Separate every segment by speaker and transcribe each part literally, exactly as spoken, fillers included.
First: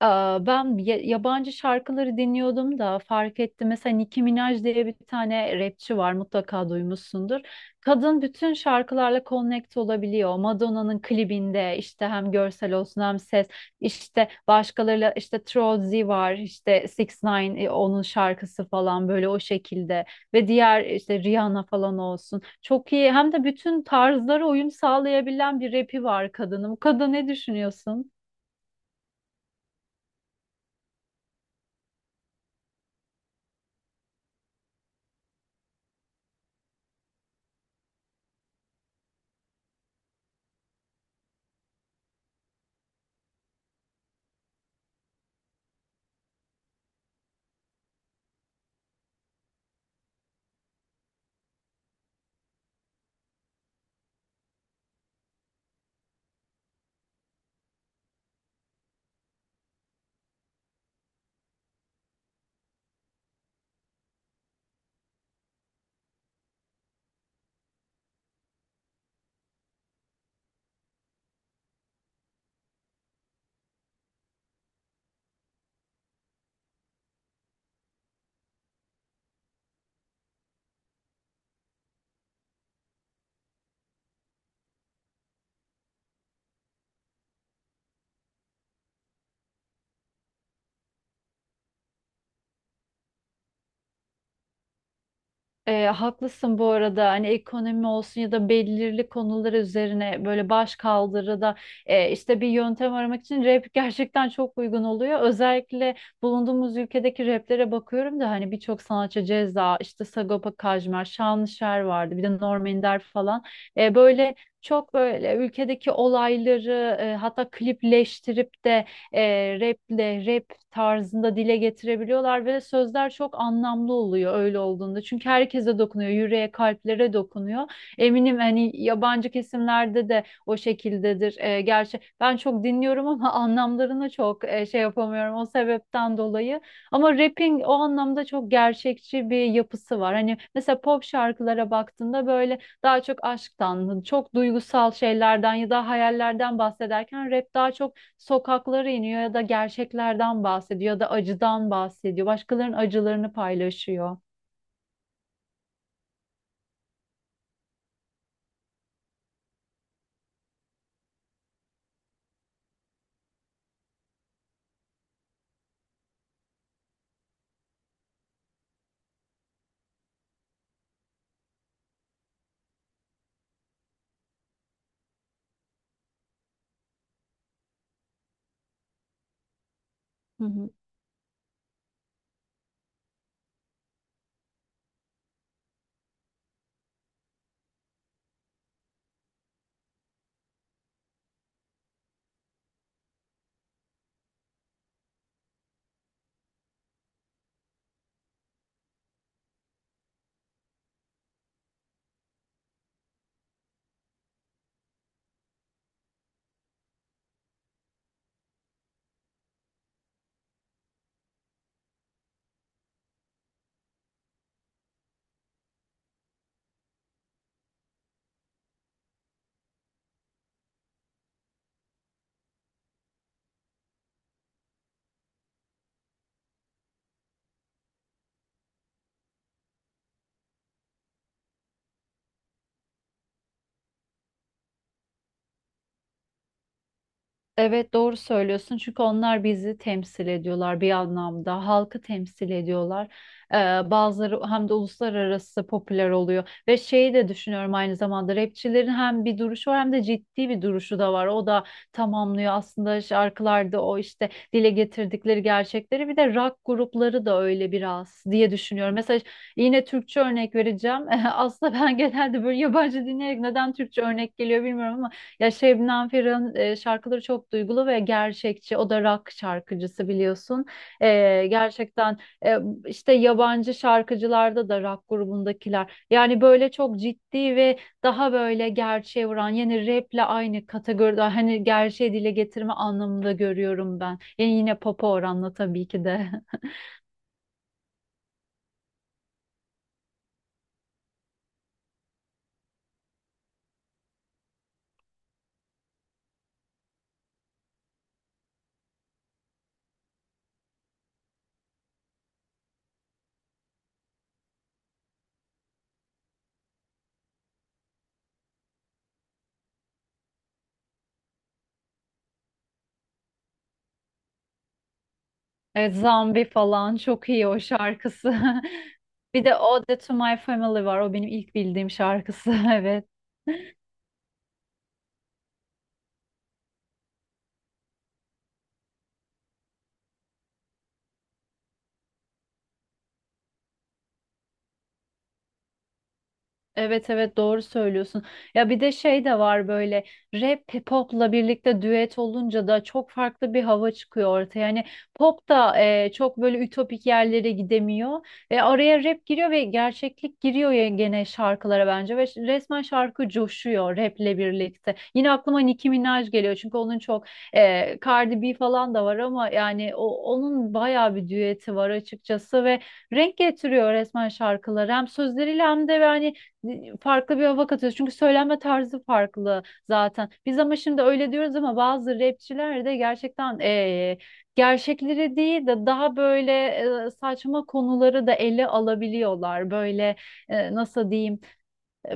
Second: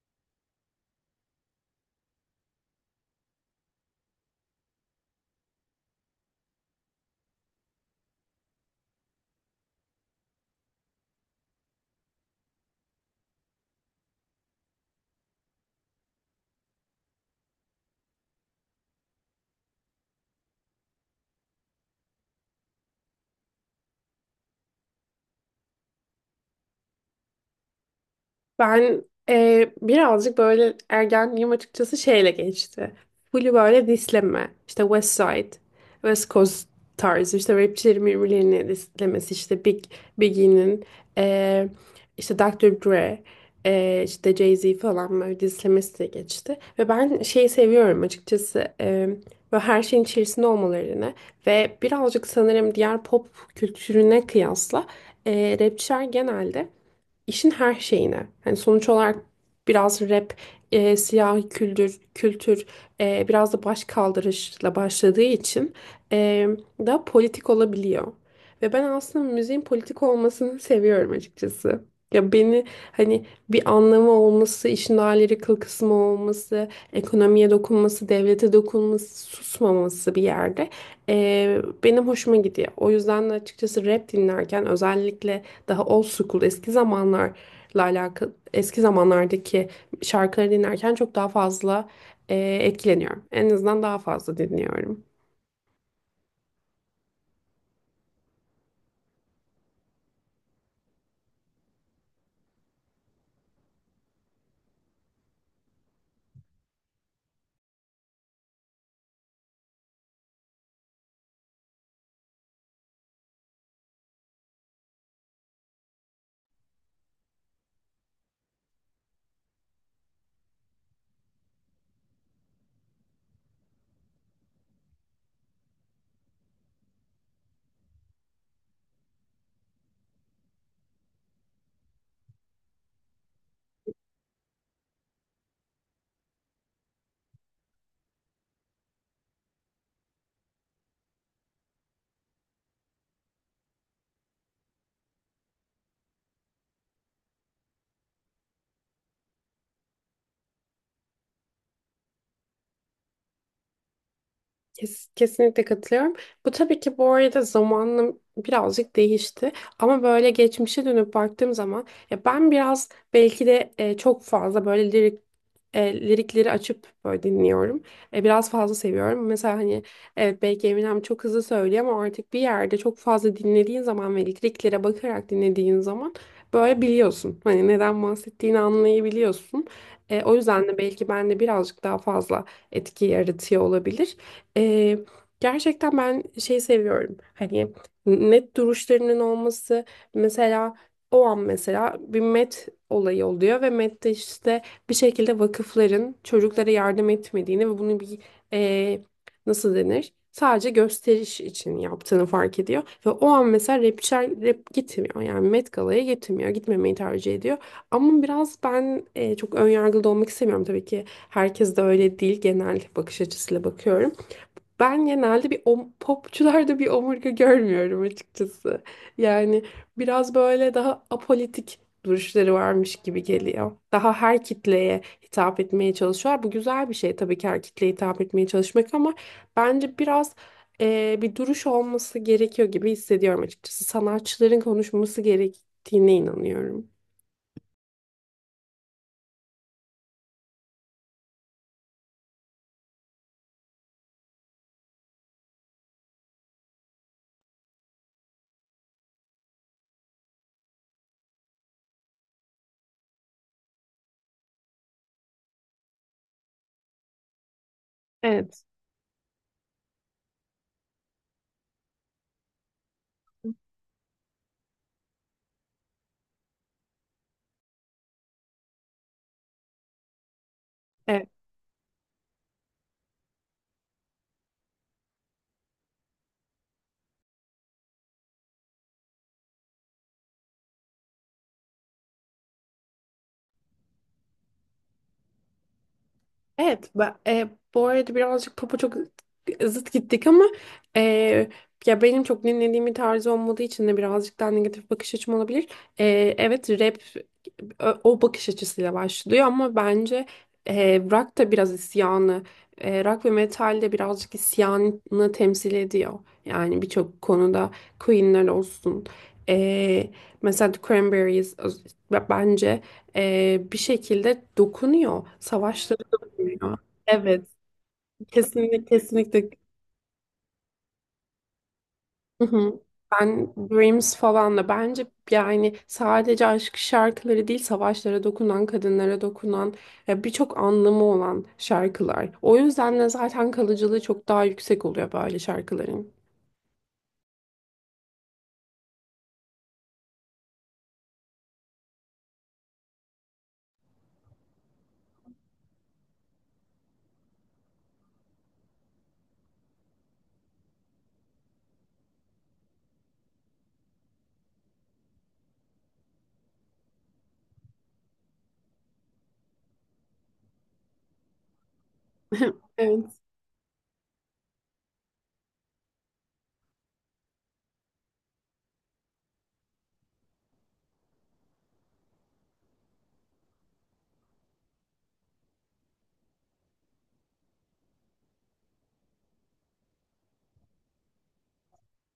Speaker 1: Aa, Ben ya- yabancı şarkıları dinliyordum da fark ettim. Mesela Nicki Minaj diye bir tane rapçi var, mutlaka duymuşsundur. Kadın bütün şarkılarla connect olabiliyor. Madonna'nın klibinde işte hem görsel olsun hem ses, işte başkalarıyla, işte Trolley var, işte Six Nine e, onun şarkısı falan, böyle o şekilde ve diğer işte Rihanna falan olsun. Çok iyi, hem de bütün tarzlara uyum sağlayabilen bir rapi var kadının. Bu kadın ne düşünüyorsun?
Speaker 2: Ben e, birazcık böyle ergenliğim açıkçası şeyle geçti. Full böyle disleme. İşte West Side, West Coast tarzı işte rapçilerin birbirlerini dislemesi. İşte Big, Biggie'nin, e, işte dı ar Dre, e, işte Jay-Z falan böyle dislemesi de geçti. Ve ben şeyi seviyorum açıkçası. E, böyle her şeyin içerisinde olmalarını ve birazcık sanırım diğer pop kültürüne kıyasla e, rapçiler genelde işin her şeyine. yani sonuç olarak biraz rap, e, siyahi kültür, kültür e, biraz da baş kaldırışla başladığı için e, da politik olabiliyor. Ve ben aslında müziğin politik olmasını seviyorum açıkçası. Ya beni hani bir anlamı olması, işin ayrı kıl kısmı olması, ekonomiye dokunması, devlete dokunması, susmaması bir yerde e, benim hoşuma gidiyor. O yüzden de açıkçası rap dinlerken özellikle daha old school eski zamanlarla alakalı eski zamanlardaki şarkıları dinlerken çok daha fazla e, etkileniyorum. En azından daha fazla dinliyorum.
Speaker 1: E, haklısın bu arada, hani ekonomi olsun ya da belirli konular üzerine böyle baş kaldırıda e, işte bir yöntem aramak için rap gerçekten çok uygun oluyor. Özellikle bulunduğumuz ülkedeki raplere bakıyorum da hani birçok sanatçı Ceza, işte Sagopa Kajmer, Şanlışer vardı, bir de Norm Ender falan. E, böyle çok böyle ülkedeki olayları e, hatta klipleştirip de e, raple, rap tarzında dile getirebiliyorlar ve sözler çok anlamlı oluyor öyle olduğunda. Çünkü herkese dokunuyor, yüreğe, kalplere dokunuyor. Eminim hani yabancı kesimlerde de o şekildedir. E, gerçi ben çok dinliyorum ama anlamlarını çok e, şey yapamıyorum o sebepten dolayı. Ama rapping o anlamda çok gerçekçi bir yapısı var. Hani mesela pop şarkılara baktığında böyle daha çok aşktan, çok duygusal şeylerden ya da hayallerden bahsederken, rap daha çok sokaklara iniyor ya da gerçeklerden bahsediyor ya da acıdan bahsediyor. Başkalarının acılarını paylaşıyor.
Speaker 2: Kes- Kesinlikle katılıyorum. Bu tabii ki bu arada zamanla birazcık değişti. Ama böyle geçmişe dönüp baktığım zaman ya ben biraz belki de e, çok fazla böyle lirik e, lirikleri açıp böyle dinliyorum. E, biraz fazla seviyorum. Mesela hani evet belki Eminem çok hızlı söylüyor ama artık bir yerde çok fazla dinlediğin zaman ve liriklere bakarak dinlediğin zaman böyle biliyorsun. Hani neden bahsettiğini anlayabiliyorsun. E, o
Speaker 1: Hı
Speaker 2: yüzden
Speaker 1: hı.
Speaker 2: de belki ben de birazcık daha fazla etki yaratıyor olabilir. Ee, gerçekten ben şey seviyorum. Hani net duruşlarının olması mesela o an mesela bir met olayı oluyor ve mette işte bir şekilde vakıfların çocuklara yardım etmediğini ve bunu bir e, nasıl denir? Sadece gösteriş için yaptığını fark ediyor. Ve o an mesela rapçiler rap gitmiyor. Yani Met Gala'ya gitmiyor. Gitmemeyi tercih ediyor. Ama biraz ben e, çok önyargılı da olmak istemiyorum. Tabii ki herkes de öyle değil. Genel bakış açısıyla bakıyorum. Ben genelde bir om- popçularda bir omurga görmüyorum açıkçası. Yani biraz böyle daha apolitik duruşları varmış gibi geliyor. Daha her kitleye hitap etmeye çalışıyorlar. Bu güzel bir şey tabii ki her kitleye hitap etmeye çalışmak ama bence biraz eee, bir duruş olması gerekiyor gibi hissediyorum açıkçası. Sanatçıların konuşması gerektiğine inanıyorum.
Speaker 1: Evet, doğru söylüyorsun, çünkü onlar bizi temsil ediyorlar, bir anlamda halkı temsil ediyorlar. Ee, Bazıları hem de uluslararası popüler oluyor ve şeyi de düşünüyorum aynı zamanda, rapçilerin hem bir duruşu var, hem de ciddi bir duruşu da var, o da tamamlıyor aslında şarkılarda, o işte dile getirdikleri gerçekleri. Bir de rock grupları da öyle biraz diye
Speaker 2: Evet.
Speaker 1: düşünüyorum. Mesela yine Türkçe örnek vereceğim aslında, ben genelde böyle yabancı dinleyerek neden Türkçe örnek geliyor bilmiyorum ama ya, Şebnem Ferah'ın e, şarkıları çok duygulu ve gerçekçi. O da rock şarkıcısı, biliyorsun.
Speaker 2: Evet.
Speaker 1: E, gerçekten, e, işte yabancı şarkıcılarda da rock grubundakiler. Yani böyle çok ciddi ve daha böyle gerçeğe vuran, yani raple aynı kategoride, hani gerçeği dile getirme anlamında görüyorum ben. Yani yine pop'a oranla, tabii ki de.
Speaker 2: Evet, ben, e, bu arada birazcık popa çok zıt gittik ama e, ya benim çok dinlediğim bir tarz olmadığı için de birazcık daha negatif bakış açım olabilir. E, evet, rap ö- o bakış açısıyla başlıyor ama bence e, rock da biraz isyanı, e, rock ve metal de birazcık isyanı temsil ediyor. Yani birçok konuda Queen'ler olsun. E, mesela The Cranberries ö- bence e, bir şekilde dokunuyor.
Speaker 1: Evet,
Speaker 2: Savaşları
Speaker 1: Zombie
Speaker 2: ya.
Speaker 1: falan çok
Speaker 2: Evet,
Speaker 1: iyi o şarkısı.
Speaker 2: kesinlikle
Speaker 1: Bir
Speaker 2: kesinlikle.
Speaker 1: de Ode to My Family var. O benim ilk bildiğim
Speaker 2: Hı
Speaker 1: şarkısı.
Speaker 2: hı.
Speaker 1: Evet.
Speaker 2: Ben Dreams falan da bence yani sadece aşk şarkıları değil savaşlara dokunan, kadınlara dokunan e, birçok anlamı olan şarkılar. O yüzden de zaten kalıcılığı çok daha yüksek oluyor böyle şarkıların.
Speaker 1: Evet evet, doğru söylüyorsun. Ya bir de şey de var, böyle rap popla birlikte düet olunca da çok farklı bir hava çıkıyor ortaya. Yani pop da e, çok böyle ütopik yerlere gidemiyor. E, araya rap giriyor ve gerçeklik giriyor ya gene şarkılara bence, ve resmen şarkı coşuyor raple birlikte. Yine aklıma Nicki Minaj geliyor, çünkü onun çok e, Cardi B falan da var, ama yani o, onun bayağı bir düeti var açıkçası ve
Speaker 2: Evet.
Speaker 1: renk getiriyor resmen şarkılara, hem sözleriyle hem de yani farklı bir hava katıyoruz. Çünkü söylenme tarzı farklı zaten. Biz ama şimdi öyle diyoruz ama bazı rapçiler de gerçekten eee, gerçekleri değil de daha böyle eee, saçma konuları da ele alabiliyorlar. Böyle eee, nasıl diyeyim?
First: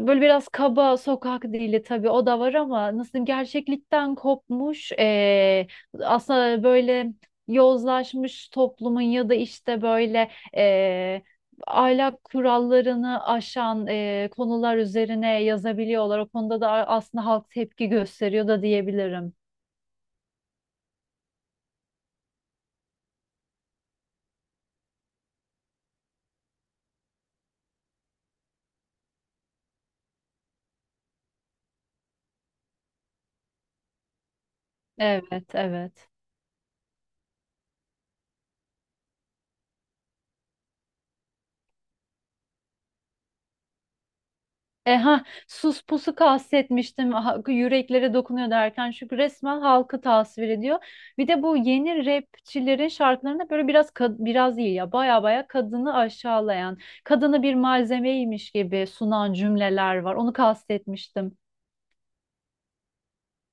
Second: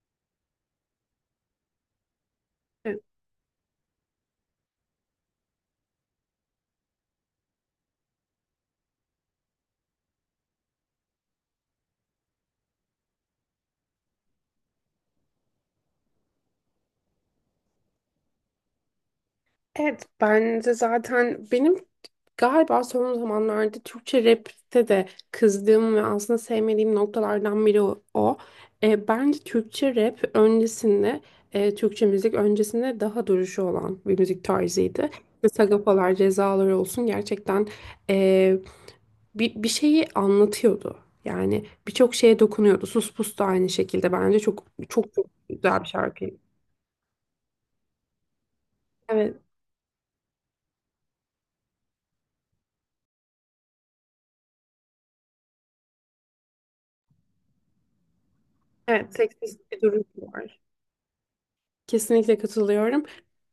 Speaker 1: Böyle biraz kaba sokak dili, tabii o da var ama
Speaker 2: Evet.
Speaker 1: nasıl diyeyim, gerçeklikten kopmuş, eee, aslında böyle yozlaşmış toplumun ya da işte böyle eee, ahlak kurallarını aşan eee, konular üzerine yazabiliyorlar. O konuda da aslında halk tepki gösteriyor da diyebilirim.
Speaker 2: Evet bence zaten benim galiba son zamanlarda Türkçe rap'te de kızdığım ve aslında sevmediğim noktalardan biri o. o. E, bence Türkçe rap öncesinde, e, Türkçe müzik öncesinde daha duruşu olan bir müzik tarzıydı.
Speaker 1: Evet,
Speaker 2: ve
Speaker 1: evet.
Speaker 2: Sagapalar, cezalar olsun gerçekten e, bir, bir şeyi anlatıyordu. Yani birçok şeye dokunuyordu. Sus Pus da aynı şekilde bence çok
Speaker 1: E,
Speaker 2: çok
Speaker 1: ha,
Speaker 2: çok güzel
Speaker 1: sus
Speaker 2: bir
Speaker 1: pusu
Speaker 2: şarkıydı.
Speaker 1: kastetmiştim ha- yüreklere dokunuyor derken, çünkü
Speaker 2: Evet,
Speaker 1: resmen halkı tasvir ediyor. Bir de bu yeni rapçilerin şarkılarında böyle biraz kad- biraz değil ya, baya baya kadını aşağılayan, kadını bir malzemeymiş gibi
Speaker 2: evet
Speaker 1: sunan
Speaker 2: seksist bir
Speaker 1: cümleler
Speaker 2: duruş
Speaker 1: var. Onu
Speaker 2: var.
Speaker 1: kastetmiştim.
Speaker 2: Kesinlikle katılıyorum.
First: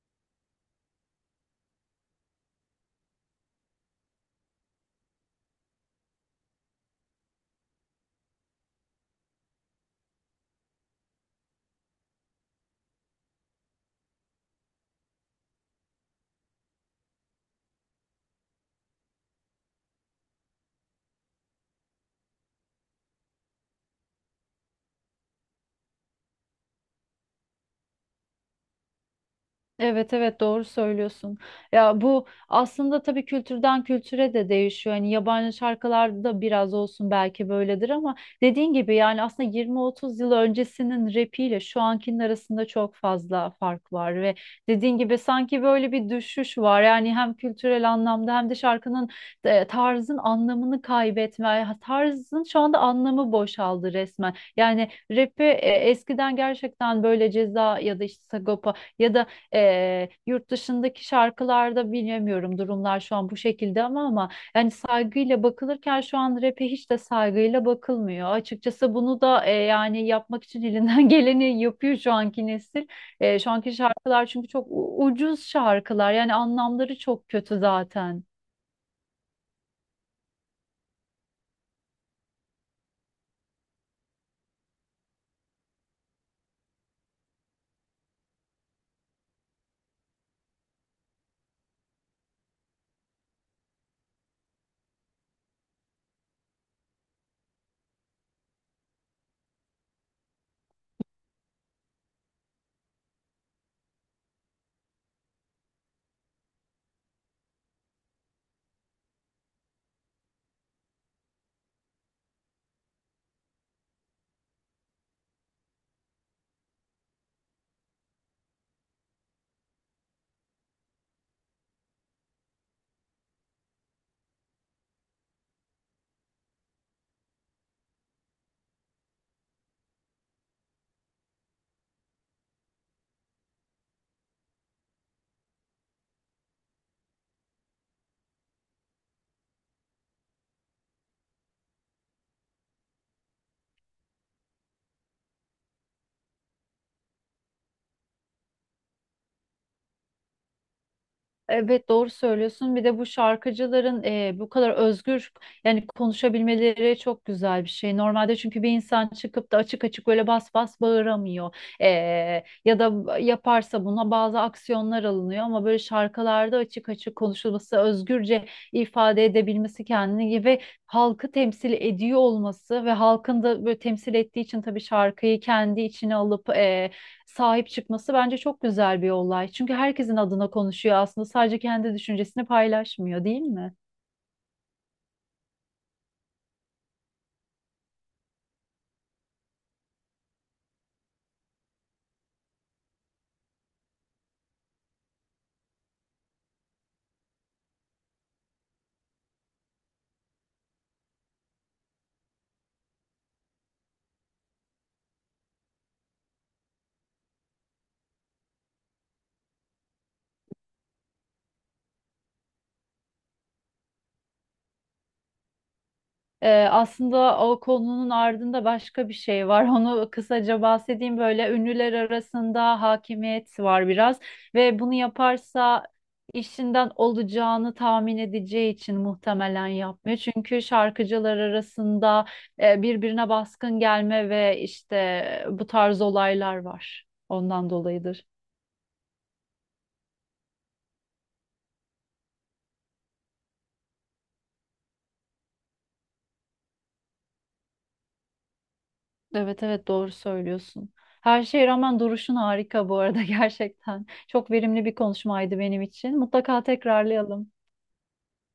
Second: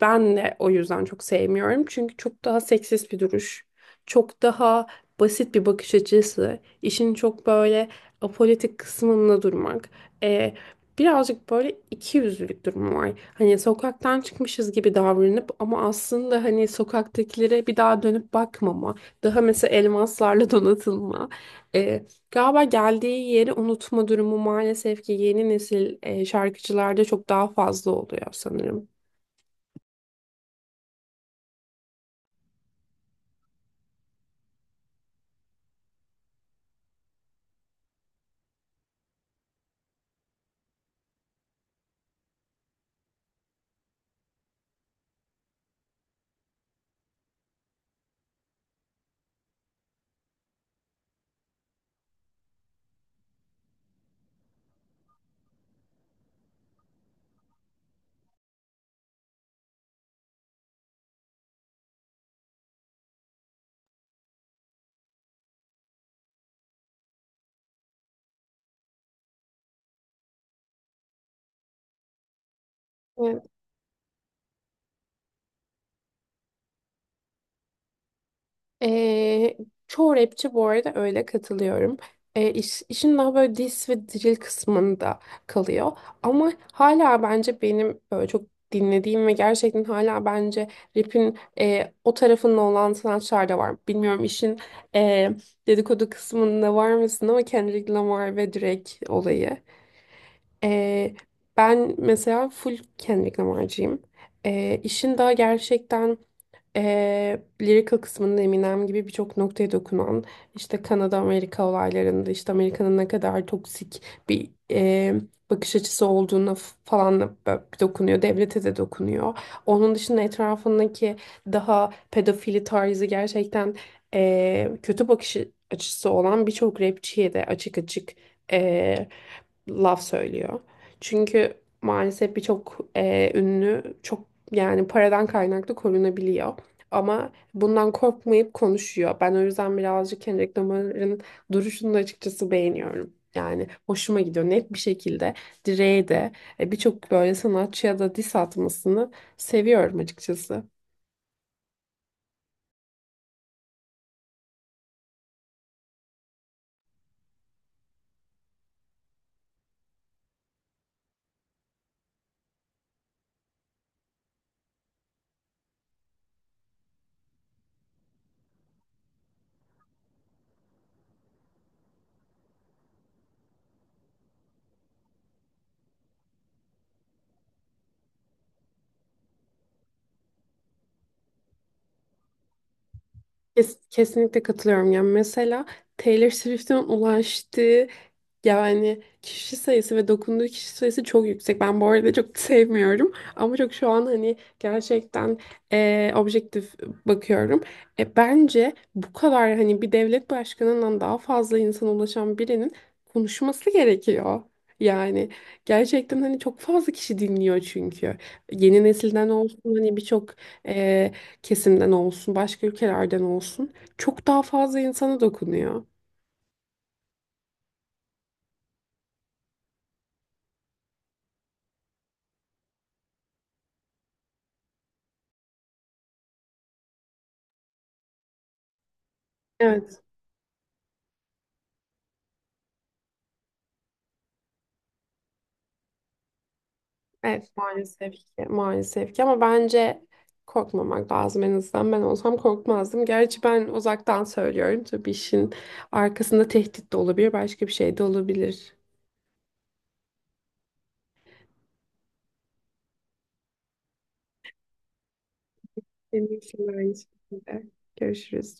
Speaker 2: Ben de o yüzden çok sevmiyorum. Çünkü çok daha seksist bir duruş. Çok daha basit bir bakış açısı. İşin çok böyle apolitik kısmında durmak. Ee, birazcık böyle ikiyüzlülük durumu var. Hani sokaktan çıkmışız gibi davranıp ama aslında hani sokaktakilere bir daha dönüp bakmama. Daha mesela elmaslarla donatılma. e, Galiba geldiği yeri unutma durumu maalesef ki yeni nesil e, şarkıcılarda çok daha fazla oluyor sanırım.
Speaker 1: Evet evet, doğru söylüyorsun. Ya bu aslında tabii kültürden kültüre de değişiyor. Hani yabancı şarkılarda da biraz olsun belki böyledir ama dediğin gibi, yani aslında yirmi otuz yıl öncesinin rapiyle şu ankinin arasında çok fazla fark var ve dediğin gibi sanki böyle bir düşüş var. Yani hem kültürel anlamda hem de şarkının e, tarzın anlamını kaybetme, tarzın şu anda anlamı boşaldı resmen. Yani rap'i e, eskiden gerçekten böyle Ceza ya da işte Sagopa ya da ee, yurt dışındaki şarkılarda bilemiyorum durumlar şu an bu şekilde ama, ama yani saygıyla bakılırken şu an rap'e hiç de saygıyla bakılmıyor. Açıkçası bunu da e, yani yapmak için elinden geleni yapıyor şu anki nesil. E,
Speaker 2: Evet.
Speaker 1: şu anki şarkılar çünkü çok u- ucuz şarkılar, yani anlamları çok kötü zaten.
Speaker 2: Ee, çoğu rapçi bu arada öyle katılıyorum. Ee, iş- işin daha böyle diss ve drill kısmında kalıyor. Ama hala bence benim böyle çok dinlediğim ve gerçekten hala bence rap'in e, o tarafında olan sanatçılar da var. Bilmiyorum işin e, dedikodu kısmında var mısın ama Kendrick Lamar ve Drake olayı. Ee, ben mesela full Kendrick Lamar'cıyım. Ee, işin daha gerçekten Eee lyrical kısmında Eminem gibi birçok noktaya dokunan işte Kanada Amerika olaylarında işte Amerika'nın ne kadar toksik bir eee, bakış açısı olduğuna f- falan da bö- dokunuyor. Devlete de dokunuyor. Onun dışında etrafındaki daha pedofili tarzı gerçekten eee, kötü bakış açısı olan birçok rapçiye de açık açık eee, laf söylüyor. Çünkü maalesef birçok eee, ünlü çok yani paradan kaynaklı korunabiliyor. Ama bundan korkmayıp konuşuyor. Ben o yüzden birazcık Kendrick Lamar'ın duruşunu da açıkçası beğeniyorum. Yani hoşuma gidiyor. Net bir şekilde Dre'ye de e, birçok böyle sanatçıya da diss atmasını seviyorum açıkçası.
Speaker 1: Evet, doğru söylüyorsun. Bir de bu şarkıcıların e, bu kadar özgür yani konuşabilmeleri çok güzel bir şey. Normalde çünkü bir insan çıkıp da açık açık böyle bas bas bağıramıyor. E, Ya da yaparsa buna bazı aksiyonlar alınıyor, ama böyle şarkılarda açık açık konuşulması, özgürce ifade edebilmesi kendini, gibi halkı temsil ediyor olması ve halkın da böyle temsil ettiği için tabii şarkıyı kendi içine alıp sahip çıkması bence çok güzel bir olay. Çünkü herkesin adına konuşuyor aslında, sadece kendi düşüncesini paylaşmıyor değil mi?
Speaker 2: Kes- kesinlikle katılıyorum. Yani mesela Taylor Swift'in ulaştığı, Yani kişi sayısı ve dokunduğu kişi sayısı çok yüksek. Ben bu arada çok sevmiyorum. Ama çok şu an hani gerçekten eee, objektif bakıyorum. E, bence bu kadar hani bir devlet başkanından daha fazla insana ulaşan birinin konuşması gerekiyor. Yani gerçekten hani çok fazla kişi dinliyor çünkü. Yeni nesilden olsun hani birçok eee, kesimden olsun başka ülkelerden olsun çok daha fazla insana dokunuyor.
Speaker 1: Ee, aslında o konunun ardında başka bir şey var. Onu kısaca bahsedeyim. Böyle ünlüler arasında hakimiyet var biraz ve bunu yaparsa işinden olacağını tahmin edeceği için muhtemelen
Speaker 2: Evet.
Speaker 1: yapmıyor. Çünkü şarkıcılar arasında e, birbirine baskın gelme ve işte bu tarz olaylar var.
Speaker 2: Evet
Speaker 1: Ondan
Speaker 2: maalesef
Speaker 1: dolayıdır.
Speaker 2: ki maalesef ki ama bence korkmamak lazım en azından ben olsam korkmazdım. Gerçi ben uzaktan söylüyorum tabii işin arkasında tehdit de olabilir başka bir şey de olabilir.
Speaker 1: Evet evet, doğru söylüyorsun. Her şeye rağmen duruşun harika bu arada gerçekten. Çok verimli bir konuşmaydı benim için.
Speaker 2: Benim için
Speaker 1: Mutlaka
Speaker 2: de aynı
Speaker 1: tekrarlayalım.
Speaker 2: şekilde. Görüşürüz.